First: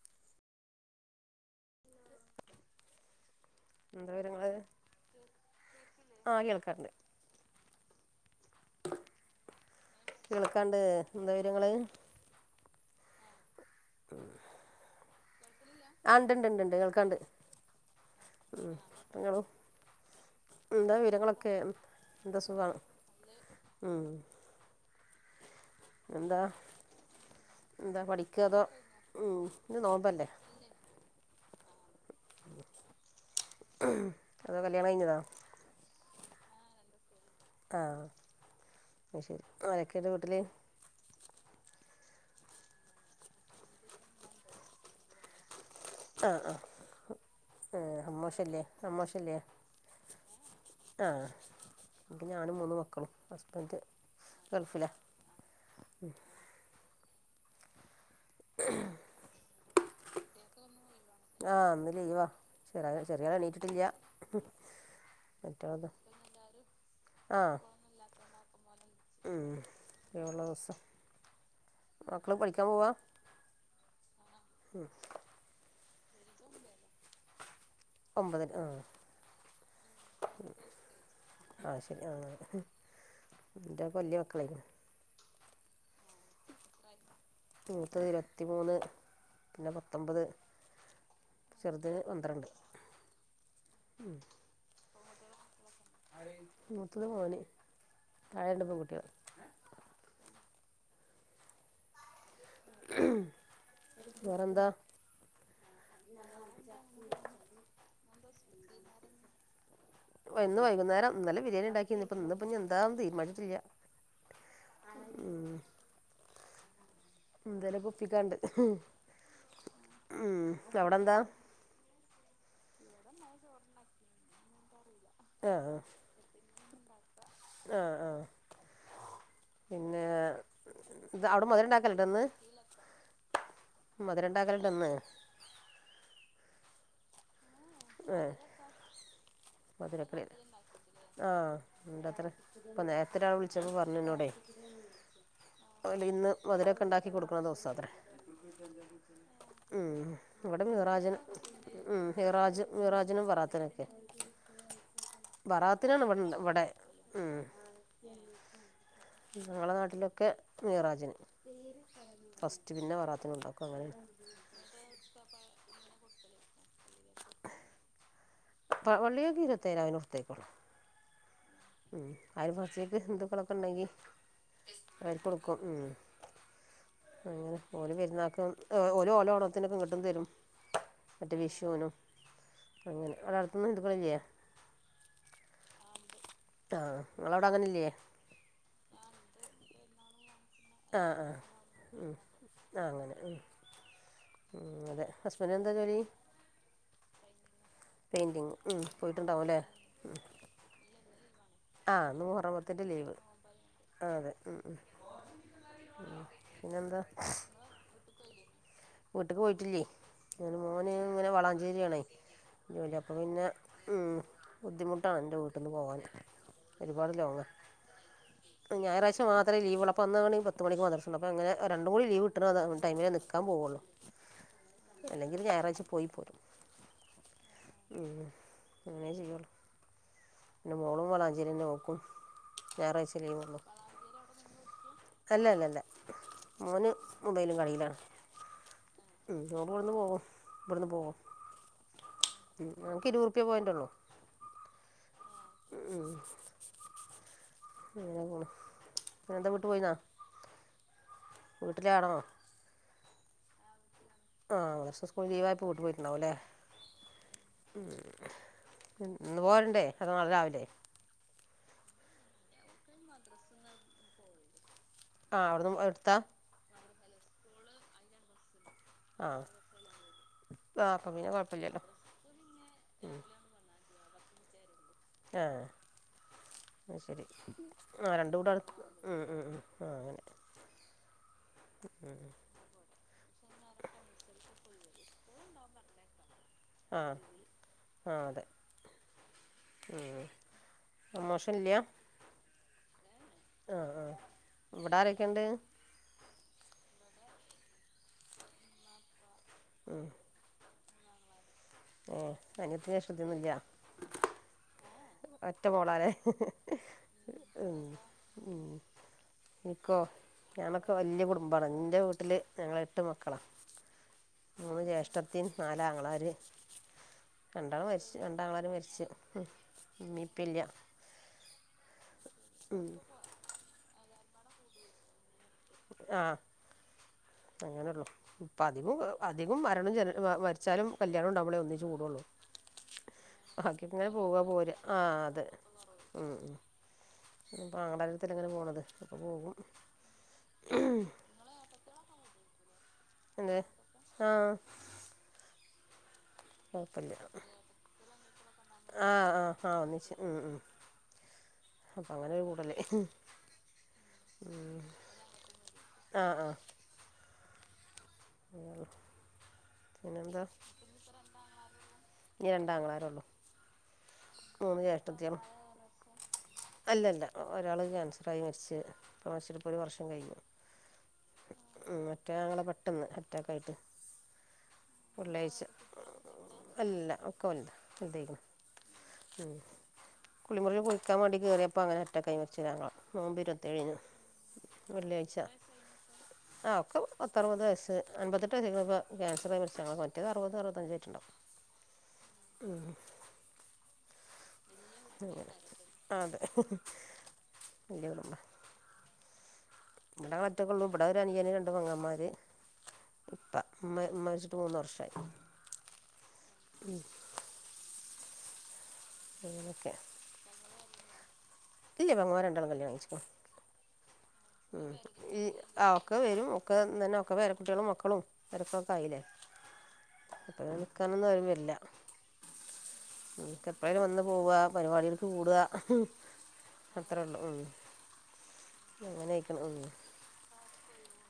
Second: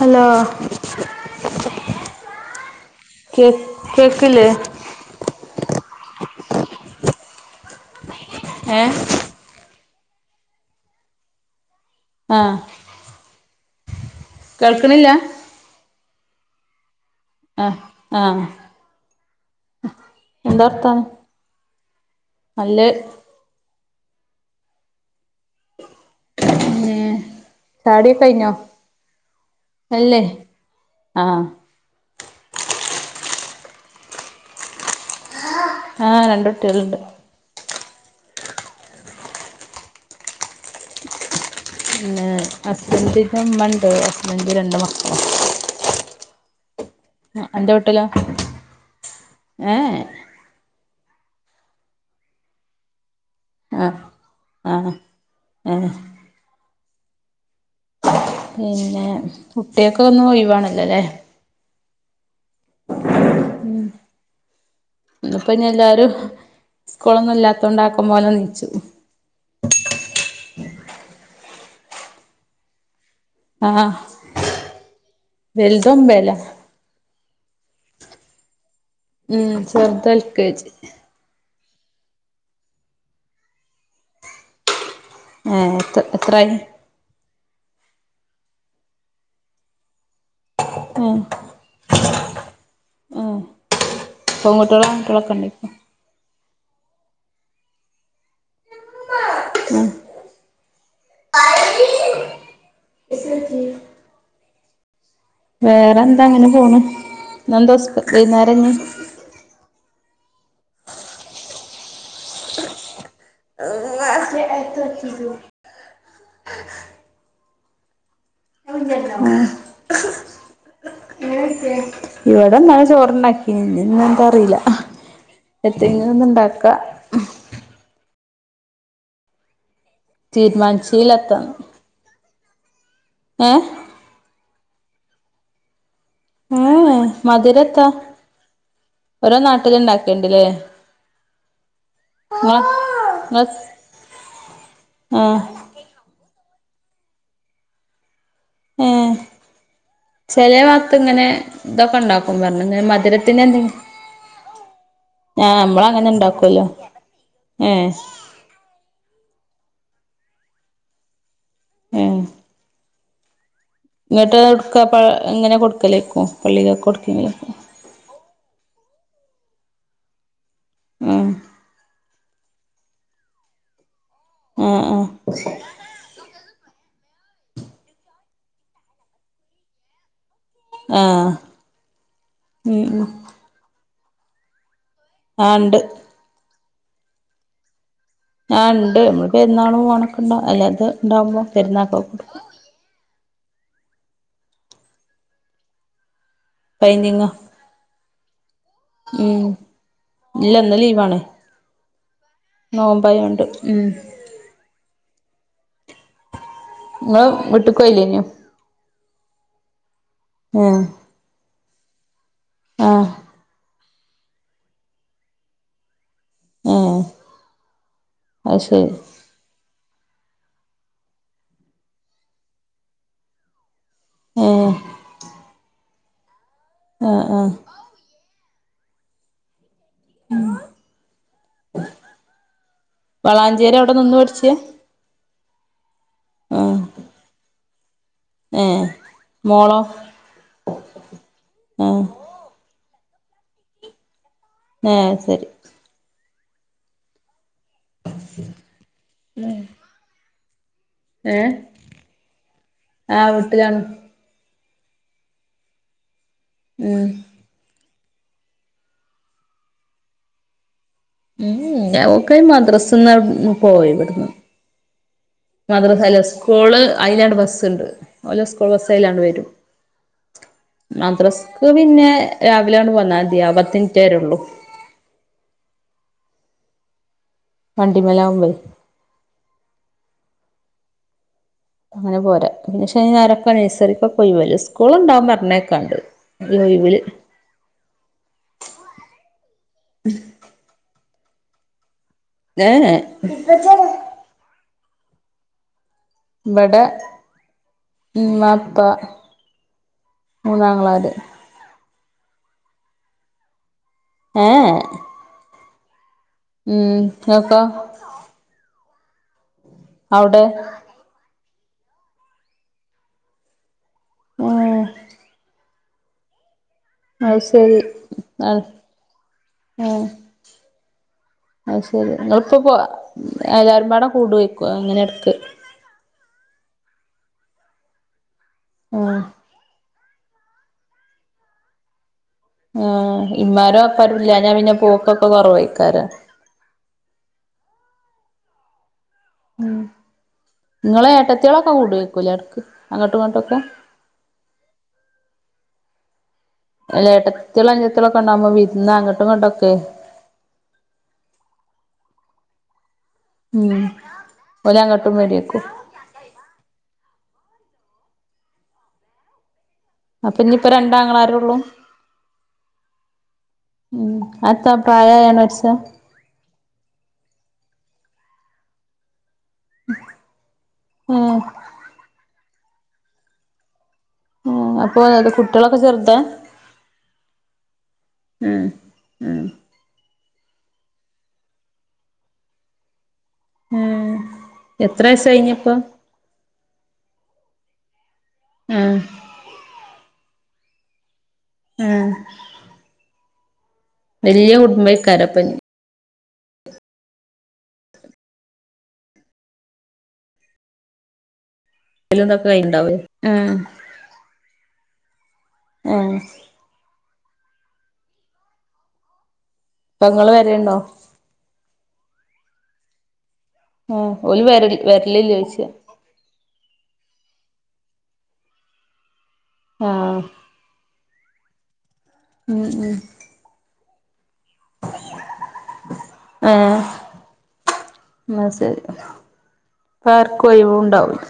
Hello കേക്ക് എന്താ വിവരങ്ങള് ആഹ് കേൾക്ക്ണ്ട് ഏഹ് കേൾക്ക്ണ്ട് എന്താ വിവരങ്ങള് ആഹ് [inaudible] കേൾക്ക്ണില്ല ആഹ് ഇണ്ട് ഇണ്ട് ഇണ്ട്ണ്ട് കേൾക്ക്ണ്ട് ആഹ് ആഹ് ഉം ങ്ങളും എന്താ വർത്താനം എന്താവിരങ്ങളൊക്കെ എന്താ സുഖാണോ നല്ലെ ഉം എന്താ ഉം എന്താ പഠിക്കതോ ഉം ഇന്ന് അല്ലേ നോമ്പല്ലേ ആഹ് [unintelligible] അതോകല്യാണം കഴിഞ്ഞതോ? ആഹ് രണ്ടുട്ടിയളുണ്ട്. ആഹ് അയ്ശരി ആരൊക്കെണ്ട് വീട്ടില്- പിന്നെ ഹസ്ബന്റെന്റെമ്മണ്ട് ഹസ്ബൻഡും രണ്ട് മക്കളും. ആഹ് ആഹ് ആഹ് അമ്മോശല്ലേ അമ്മോശല്ലേ ഏ ആഹ് ൻക്ക് ഞാനുംമൂന്ന്മക്കളും. ഹസ്ബൻഡ് ആഹ് ഗൾഫി‌ലാ ആഹ് ആഹ് ഉം. പിന്നെ കുട്ടിയൊക്കെന്നും ഒയിവാണല്ലോല്ലേ- ആഹ് ഇന്ന്ലീവാ ചെറിയൾ ചെറിയാൾ ന്നീചിട്ടില്ല. ഇന്നിപ്പോഞീല്ലാരും സ്കൂളൊന്നും ആ ഇല്ലാത്തോണ്ടക്കപോലന്നീച്ചും. ഉം ലീവ്ള്ളസം മക്കള് പഠിക്കാൻ പോവാ- ആഹ് വൽതോമ്പെല. ഒമ്പതില് ആഹ്. ഉം ചെറുതാൽ കേയ്ച്ച്. ആഹ് ശരി ആഹ് എന്റെകൊല്ലിയ മക്കളായി. ഏഹ്എത്ര എത്രായി? മൂത്ത് ഇരുപത്തിമൂന്ന് പിന്നെ പത്തൊമ്പത്. ഏഹ് ചെറുത് പന്ത്രണ്ട് ഉം. ഇപ്പോങ്ങട്ടുള്ള [unintelligible] കണ്ടിപ്പാണ് മുത്തത് മോന് താഴെണ്ട പെൺകുട്ടികള്. ഉം. വേറെന്ത? വേറെ എന്താ ഇങ്ങനെ പോണു ഇന്നെന്തോസ് വൈകുന്നേരംങ്ങീ വന്ന് വൈകുന്നേരംന്നല്ല ബരിണിണ്ടാക്കിന്ന് ഇപ്പ ഇന്ന് പ്പപിന്നെ എന്താന്ന് തീരുമാനി ഇല്ല്യ ഉം. [unintelligible] ഇന്തലൊക്കെ ഒപ്പിക്കാണ്ട്. ഉം. ഉം അവിടെന്താ? പിടിച്ചെ. ഇവിടെന്നാണ് ചോറ്ണ്ടാക്കി ഇന്ന എന്താ അറിയില്ല എത്തങ്ങിലും ഒന്ന ഇണ്ടാക്ക. ആഹ് ആഹ് പിന്നെ തീരുമാനിച്ചീല്ല അവിടെ ത് എത്താന്ന് അമുതിരണ്ടാക്കലൊണ്ടന്ന്. ഏഹ് മധരണ്ടാക്കലുണ്ട്ന്ന്- ഏഹ് മധുരത്ത്. ഏഹ്. ഓരോ നാട്ടിലങ ഇണ്ടാക്കേണ്ടല്ലേ? ആഹ് ഉണ്ട്ത്ര ഇപ്പൊ നേരത്തെരാൾ വിളിച്ചപ്പോ പറഞ്ഞുന്നോടെ ആഹ്. ഒല് ഇന്ന് മധുരൊക്കെ ഉണ്ടാക്കി കൊടുക്കണ ദിവസം അത്രേ ഏഹ് ഉം ചെലേ ഇവിടെ ഭാഗത്ത് മീറജന് ഇങ്ങനെ ഉ ഇതൊക്കെ ഉണ്ടാക്കും പറഞ്ഞു ഹറജൻ. ഇങ്ങനെ മധുരത്തിന് എന്തെങ്കിലും ഹിറജിനുംഫറത്തിനൊക്ക ആഹ് നമ്മള് ബറാത്തിനാണ് അങ്ങനെ ഇവിടെണ്ടെ ഇവിടെ ഉണ്ടാക്കുവല്ലോ ഉം ഏഹ് ഞങ്ങളുടെ നാട്ടിലൊക്കെ നെയറാജന് ഫസ്റ്റ് പിന്നെ വറാത്തിന ഉണ്ടാക്കും. അങ്ങനെയാണ് ഇങ്ങോട്ട് എടുക്കുക പ എങ്ങനെ കൊടുക്കലേക്കുവോ പള്ളികൾക്കെ കൊടുക്കുമെങ്കിലക്കാഅൽ വള്ളിയൊക്കീരത്തേന അവോടുത്തേക്കോളും ഉം ഉം അവരെ പരിചയത്തി ഹിന്ദുക്കളൊക്കെ ഉണ്ടെങ്കി ആഹ് ആഹ് [unintelligible] അങ്ങനെ ഓര് പെരുന്നാക്കും ഓരോ ഓണത്തിനൊക്കെ ഇങ്ങട്ടും തരും ആഹ് മറ്റേ വിഷുവിനും ഉം ഉം അങ്ങനെ ആഹ് ഇവിടടുത്തെങ്ങും ഇതുപോലെയില്ല ആഹ് ഒണ്ട് ആഹ് നിങ്ങളവിടെ അങ്ങനില്ലേ ഞാ ഉണ്ട് അമ്മള് പെരുന്നാളും ഓണക്കുണ്ടോ അല്ലെ അത്ണ്ടാവുമ്പോ പെരുന്നാൾക്കോ കൊടുക്കും ആഹ് അങ്ങനെ ഉം അതെ ഹസ്ബന്റിന് എന്താ ജോലി പൈനിങ്ങോ പെയിന്റിങ് ഉം ഉം പോയിട്ടുണ്ടാവുംല്ലേ ഉം ഇല്ല ഇന്ന് ലീവാണ് ആഹ് നൂറാമേത്തിൻ്റെ ലീവ് നോമ്പായോണ്ട് ഉം ആഹ് അതെ ഉം ഉം പിന്നെന്താ നിങ്ങള് വീട്ടിക്ക് പോയില്ലേനു വീട്ട്ക്ക് പോയിട്ടില്ലേ അങ്ങനെ ഏഹ് മോന് ഇങ്ങനെ വാളാഞ്ചേരിയാണേ ജോലി ആഹ് അപ്പൊ പിന്നെ ഉം ബുദ്ധിമുട്ടാണ് എൻ്റെ വീട്ടിന്ന് പോകാന്. ഏഹ് ഒരുപാട് ലോങ്ങാ അത് ശരി ഞായറാഴ്ച മാത്രമേ ലീവൊള്ളൂ. ഇപ്പ ഇന്ന്കൂടി പത്ത് മണിക്ക് മദ്രസൊണ്ട് അങ്ങനെ രണ്ട് കൂടി ലീവ്ട്ടണ ടൈമിലെ നിക്കാൻ പോവുള്ളൂ. ഏഹ് അല്ലെങ്കില് ഞായറാഴ്ച പോയി പോരും. ആഹ് ആഹ് ഉം അങ്ങനെയെ ചെയ്യുള്ളൂ പിന്നെ മോളും വലാഞ്ചേരിന്നെ ഓക്കും. വാളാഞ്ചേരി അവിടെ നിന്ന് പഠിച്ചെ അല്ല അല്ല അല്ല മോന് മൊബൈലും കടയിലാണ്. ഏഹ് ഉം ഓന് മോളോ ഇവിടെന്ന് പോവും ഇവിടുന്ന് പോവും ആഹ് ഞങ്ങൾക്ക് ഇരുപതുറുപിയ പോയിന്റെ ഉള്ളു. ആഹ് അത്ശെരി. ഉം അങ്ങനെ പോണ് പിന്നെന്താ വീട്ടി പോയിന്നാ. ഏഹ് വീട്ടിലാണോ ആഹ് വീട്ടിലാണ്. ആഹ് സ്കൂൾ ലീവായപ്പൊ അങ്ങട്ട് പോയിട്ടുണ്ടാവുംല്ലേ. ഉം ഉം ഇന്ന് പോരണ്ടേ അതോ നാളെ രാവിലെ. ഉം ഓക് മദ്രാസിന്ന് പോയത് ഇവിടുന്ന്. ആ അവിടുന്ന് മദ്രസ എടുത്താ അല്ല സ്കൂള് അയില്ലാണ്ട് ബസൊണ്ട് ഓല് സ്കൂള് ബസേലാണ്ട് ആ വരും. ആ അപ്പം പിന്നെ മദ്രസ്ക്ക് കുഴപ്പമില്ലല്ലോ പിന്നെ രാവിലെയാണ് പോന്നാ മതി പത്തിറ്റേരെ ഉള്ളൂ. ആഹ് അത്ശെരി ആഹ് രണ്ടും വണ്ടിമേലാവുമ്പേ ഇവടെ അടു ഉം ഉം ഉം ആഹ് അങ്ങനെ. അങ്ങനെ പോരാ പിന്നെക്ഷെ ആരൊക്കെ നഴ്സറിക്കൊക്കെ ഒഴിവല്ലെ സ്കൂൾണ്ടാകും പറഞ്ഞേക്കാണ്ട് ഈ ഒഴിവില് ആഹ്. ആഹ് അതെ പ്രമോഷൻ ഇല്ല. ഏഹ്. ആഹ് ആഹ് ഇവിടെ ആരൊക്കെയുണ്ട്. ഇബടെ ഇമ്മ ഇപ്പ. ഉം. മൂന്നാങ്ങളാര്. ഏ അനിയത്തിയും ജേഷ്ഠത്തി ഒന്നുമില്ല. ഏഹ്. ഒറ്റ മോളാലേ. ഉം ങ്ങക്കൊ. ഉ നിക്കോ അവിടെ ഞാനൊക്കെ. വലിയ കുടുംബമാണ് എൻ്റെ വീട്ടിൽ ഞങ്ങള് എട്ട് മക്കളാ ഉം മൂന്ന് ജ്യേഷ്ഠത്തി. നാല് ആങ്ങളാർ അത് ശരി രണ്ടാൾ മരിച് ആ രണ്ടാങ്ങളാർ മരിച്ചു. മ്മീം ഇപ്പീം ഇല്ല. അ അത്ശരി നിങ്ങളിപ്പോൾ പോ എല്ലാവരുംപാട കൂടുവയ്ക്കും അങ്ങനെ ഇടക്ക്. ആ അങ്ങനെയെള്ളൂ ഇപ്പ അധിക ഉം ആ അധികം മരണം ജന. വച്ചാലും കല്യാണം ഉണ്ടാവുമ്പളേ ഒന്നിച്ച് കൂടുള്ളൂ. ഇമ്മാരും ബാക്കി ഇങ്ങനെ വാപ്പാരും പോവ ഇല്ലാഞ്ഞാ പോര പിന്നെ ആ പോക്കൊക്കെ അതെ കൊറവായിക്കാരം ഉം. പാളകത്തിൽ ഇങ്ങനെ പോണത് അപ്പൊ പോകും. ഉം നിങ്ങളെ ഏട്ടത്തികളൊക്കെ കൂടര്ക്കൂല ഇടക്ക് അങ്ങോട്ടും ഇങ്ങോട്ടൊക്കോ. ആഹ്. അല്ല കുഴപ്പില്ല ഏട്ടത്തികളും അനിയത്തികളൊക്കെ ഉണ്ടാവുമ്പോ വിരുന്ന് അങ്ങോട്ടും ആഹ് ആ ഇങ്ങോട്ടൊക്കെ ആ ഒന്നിച്ച് ഉം. അപ്പൊ അങ്ങനെ ഒരു കൂടല്. ഉം ഓലങ്ങ്ട്ടും വരിക്കും. ആഹ് ആഹ്. അങ്ങനെ അപ്പ ഇന്നയിപ്പ രണ്ടാങ്ങളാരേ ഉള്ളൂ..... ഇനി രണ്ടാങ്ങളാരുള്ളൂ ഉ അത്താ മൂന്ന് പ്രായമായാണ് ജ്യേഷ്ഠത്തികളും മരിച്ച... അല്ലല്ല ഒരാള് ക്യാൻസറായി മരിച്ച... ഇ ഒരു വർഷം കഴിഞ്ഞു ഉം മറ്റേ ആങ്ങള പെട്ടെന്ന് അറ്റാക്ക ആയിട്ട്.... ഉ അപ്പൊ അത് കുട്ടികളൊക്കെ ചെറുതാ.... അല്ല അല്ല ഒക്ക വലുതാ ഉം ഉം [unintelligible] കുളിമുറി കുളിക്കാൻവേണ്ടി കയറിയപ്പോ അങ്ങനെ അറ്റക്കായി മരിച്ചതാണ് നോമ്പ് ഇരുപത് എഴിനു ഉം എത്ര വയസ്സ് വെള്ളിയാഴ്ച.... കഴിഞ്ഞിപ്പോ ആ ഒക്കെ പത്ത അറുപത് വയസ് അൻപത്തെട്ട് ഉം വയസ ക്യാൻസറായിട്മരിച്ചതാ..... അറപത് അറപത്തഞ്ചയിട്ടുണ്ടും.... ഉം..... ഉ... വലിയ കുടുംബ..... ആഹ് അതെ. [unintelligible] ഇവിടെ ഞാൻ ഒറ്റക്കള്ളൂ ഇവിടെ ഒരു അനുയന് രണ്ടു പെങ്ങന്മാര്.... ഇതൊക്കെ കഴിഞ്ഞിണ്ടാവൂലേ ഉം ഇമ്മ മരിച്ചിട്ട് മൂന്ന് വർഷമായി.... ആഹ..... ഇങ്ങനൊക്കെ.... നിങ്ങള്ൾ വരണ്ടോ.... ഇല്ല പെങ്ങമ്മാരെ രണ്ടാളെ കല്യാണംച്ചിക്കോ.... ഉം ഓല് വരല് ഉ വരലില്ലേ ഈ ചോദിച്ചയാ അവക്കവരും...... ഒക്കെ ഒക്കെ പേരകുട്ടികളും മക്കളും വരക്കൊ ഒക്കെയില്ലേ.... ആഹ് ഇപ്പൊ നിക്കാനൊന്നും ആരും വരുല്ല. ഉം ഉം.... ഓലൊക്കെ എപ്പളെലും വന്ന് പോവുക പരിപാടികൾക്ക് കൂടുക അത്രേ ഉള്ളു ഉം എന്ന ശരി. അങ്ങനയിക്കണ് ഇപ്പർക്കും ഒഴിവും ഉണ്ടാവില്ല.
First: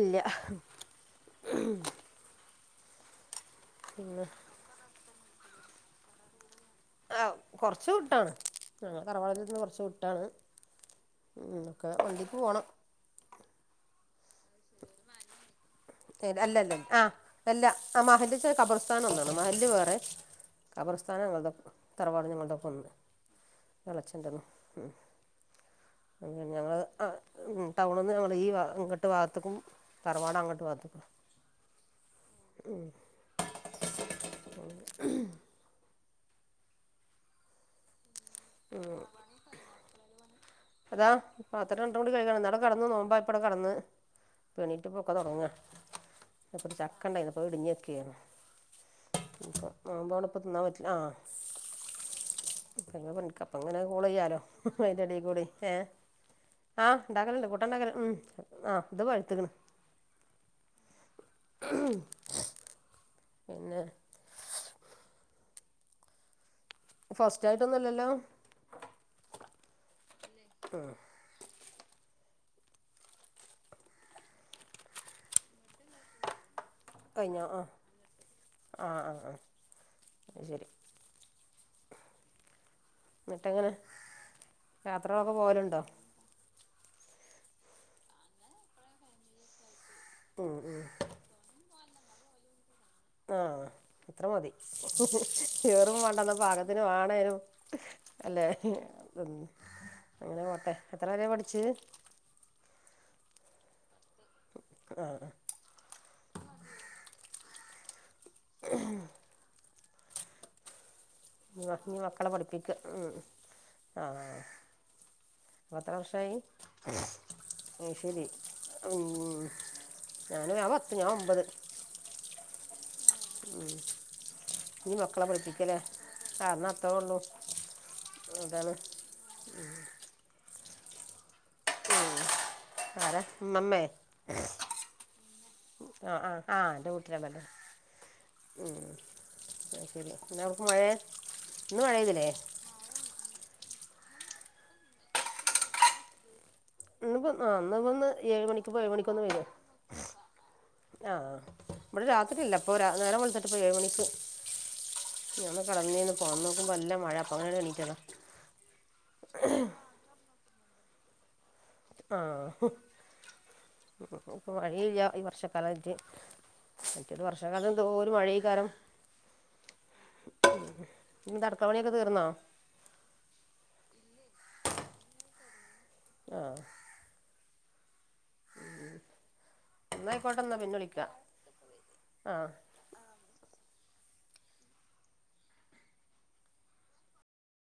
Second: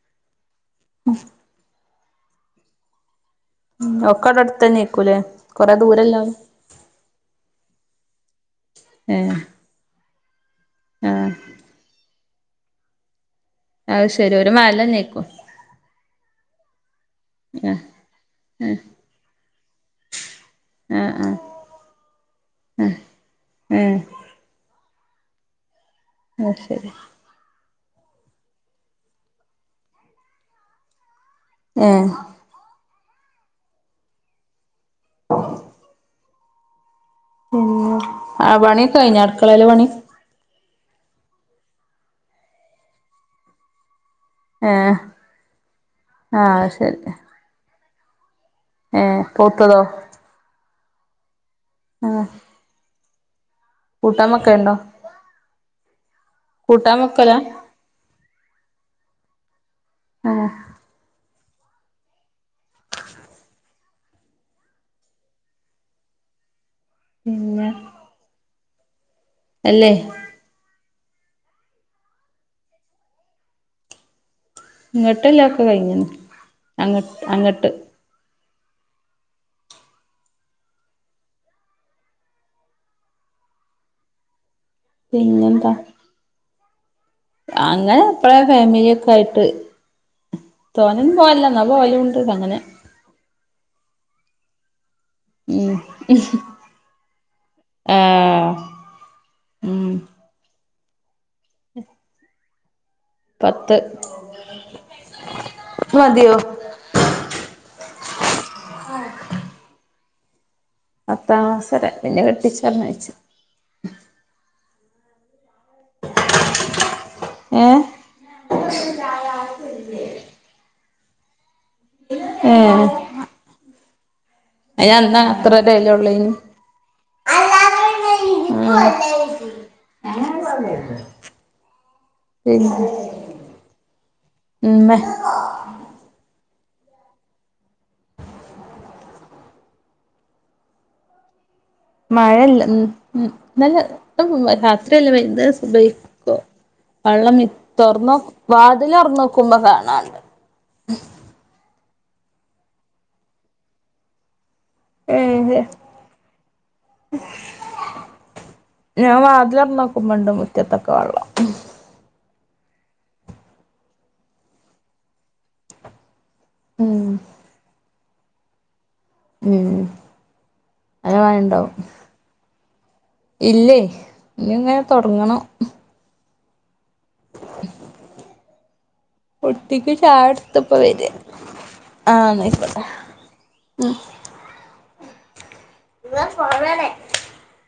ഇല്ല ഉ.... ഉം പിന്നെ ഒക്കെടടുത്ത് തന്നെക്കൂലേ കൊറെ ദൂരല്ല ആഹ് കുറച്ച വിട്ടാണ് ഞങ്ങൾ ഏഹ് തറവാടിന്റെ അടുത്തന്ന് കുറച് വിട്ടാണ്..... ആഹ് ഉ ഒക്കെ വണ്ടിക്ക് പോണം...... അത് ശരി ഒരു മഹല്ല്നീക്കും... അല്ല അല്ല ആഹ് അല്ല ആഹ് ആ മഹല്ച്ച ഉം കബർസ്ഥാനം ഒന്നാണ് മഹല്ല് വേറെ.... ഖബർസ്ഥാന ആഹ് ആഹ് ഞങ്ങളുടെ തറവാട് ഞങ്ങളുടെഒന്ന് ഉം ഉം ഇളച്ചന്റെതും... അത് ഞങ്ങൾ ശരി ടൗണിൽ നിന്ന് ഞങ്ങൾ ഈ ഇങ്ങിട്ട് ഭാഗത്തക്കും തറവാട അങ്ങോട്ട്..... അങ്ങോട്ട് ഭാഗത്ക്കും ഏഹ് ഉം പിന്നെ ആ പണിയക്കെ കഴിഞ്ഞ അടുക്കളയിലെ പണി... അതാ പാത്രം രണ്ടണ്ണം കൂടി കഴികാണ്ട് ഇന്നാടെ കടന്ന് നോമ്പായപ്പം അവടെ കടന്ന്..... പെണീട്ട് ഏഹ് പൊക്കെ തുടങ്ങുക ആഹ് അത് ഒരു ശരി ചക്ക ഉണ്ടായിരുന്നു. അപ്പോൾ ഇടിഞ്ഞൊക്കെയാണ്ണ ഏഹ് പൗത്തതോ ഇപ്പോൾ തിന്നാൻ പറ്റില്ല ആ..... ആഹ് അപ്പങ്ങനെ കോള കൂട്ടാൻ ചെയ്യാലോ വെക്കലുണ്ടോ അതിന്റെടിൽ കൂടെ കൂട്ടാൻ ആഹ്‌ വെക്കലാ ഉണ്ടാക്കലല്ലേ കൂട്ട ഉണ്ടാക്കല ഉം ആഹ് ഇത് പഴുത്തക്കണ് ആഹ്‌ ഉം പിന്നെ ഫസ്റ്റ് പിന്നെ ആയിട്ടൊന്നുംല്ലല്ലോ അല്ലേ ഉം ഇങ്ങോട്ടല്ല ഒക്കെ കഴിഞ്ഞു കഴിഞ്ഞോ ആഹ്‌ ആഹ്‌ ആഹ്‌ ആഹ്‌ ശരി എന്നിട്ടിങ്ങനെ യാത്രകളൊക്കെ പോവലുണ്ടോ? അങ്ങനെപ്പഴെ ഫാമിലിയൊക്കെയിട്ട് തോന്നന്നും പോലാല്ലാ ന്നാ പോലും ണ്ട് അങ്ങനെ ആഹ്‌ ഇത്ര മതി ഉം ഏറും മാണ്ടെന്ന പാകത്തിന് വേണേനും അല്ലെ ആഹ് ഉം അങ്ങനെ പോട്ടെ എത്ര വരെ പഠിച്ചു പത്ത് ആഹ്‌ മതിയോ ആഹ്‌ ക്ലാസ് ഇങ്ങക്ക് വരെ ഇനി പിന്നെ മക്കളെ പഠിപ്പിക്ക ഉം കെട്ടിച്ചർഞ്ഞയച്ച് ആഹ്‌ എത്ര വർഷായി ഏഹ് ശരി ഉം ഞാൻ പത്ത് ഞാൻ ഒമ്പത് ഏഹ് ഉം ഇനി അയ്ന് അന്ന് മക്കളെ പഠിപ്പിക്കലെ അത്രല്ലേള്ളേനി കാരണം അത്ര ഒള്ളു അതാണ് ഉം അങ്ങനെ പറഞ്ഞു തരുന്നേ എന്ത് ആരാ അമ്മമ്മേ ഇമ്മേ ആഹ്‌ ആഹ്‌ ആഹ് ന്റെ കൂട്ടികളല്ലേ ഉം അയി ശരി പിന്നെ നമുക്ക് പോയെ മഴയല്ല ഉം ഉം നല്ല ഇപ്പ രാത്രിയല്ല വൈകുന്നേരം സുബൈക്കോ ഇന്നിപ്പം വള്ളം ഇ ആ ഇന്നിപ്പം ഒന്ന് തോറ്ന്നോ ഏഴ് മണിക്ക് പോയി ഏഴ് മണിക്കൊന്ന് വരും വാതിൽറന്നോക്കുമ്പോ കാണാല്ല ആ ഇവിടെ രാത്രി ഇല്ല അപ്പൊ രാ നേരം വെളുത്തിട്ട് ഇപ്പോ ഏഴ് മണിക്ക് ഞാ ഏഹ് ന്നാ കടന്നീന്നു പോണ്മ്മേ നോക്കുമ്പോ ന്നല്ല മഴ അപ്പൊ അങ്ങനെയാണ് എണ്ണീറ്റതാ ഞാൻ വാതിലുറന്നോക്കുമ്പണ്ട് മുറ്റത്തൊക്കെ വള്ളം ആഹ് ഇപ്പ മഴയില്ല ഈ വർഷക്കാലായിട്ട് ഉം മിക്കത് വർഷകാലം എന്തോ ഒരു മഴ കാരം ഉം നല്ല ഇന്നത്തെ അടുക്കള മഴണ്ടാവും പണിയൊക്കെ തീർന്നോ ഇല്ലേ ഇനി ഇങ്ങനെ തോടങ്ങണം ആഹ്‌ [inaudible] ഉം കുട്ടിക്ക് ചായട്ത്ത് ഇപ്പ വര ആഹ് ആ ഇന്നാ ആയിക്കോട്ടെ ഇവിടെ കുറവാണ്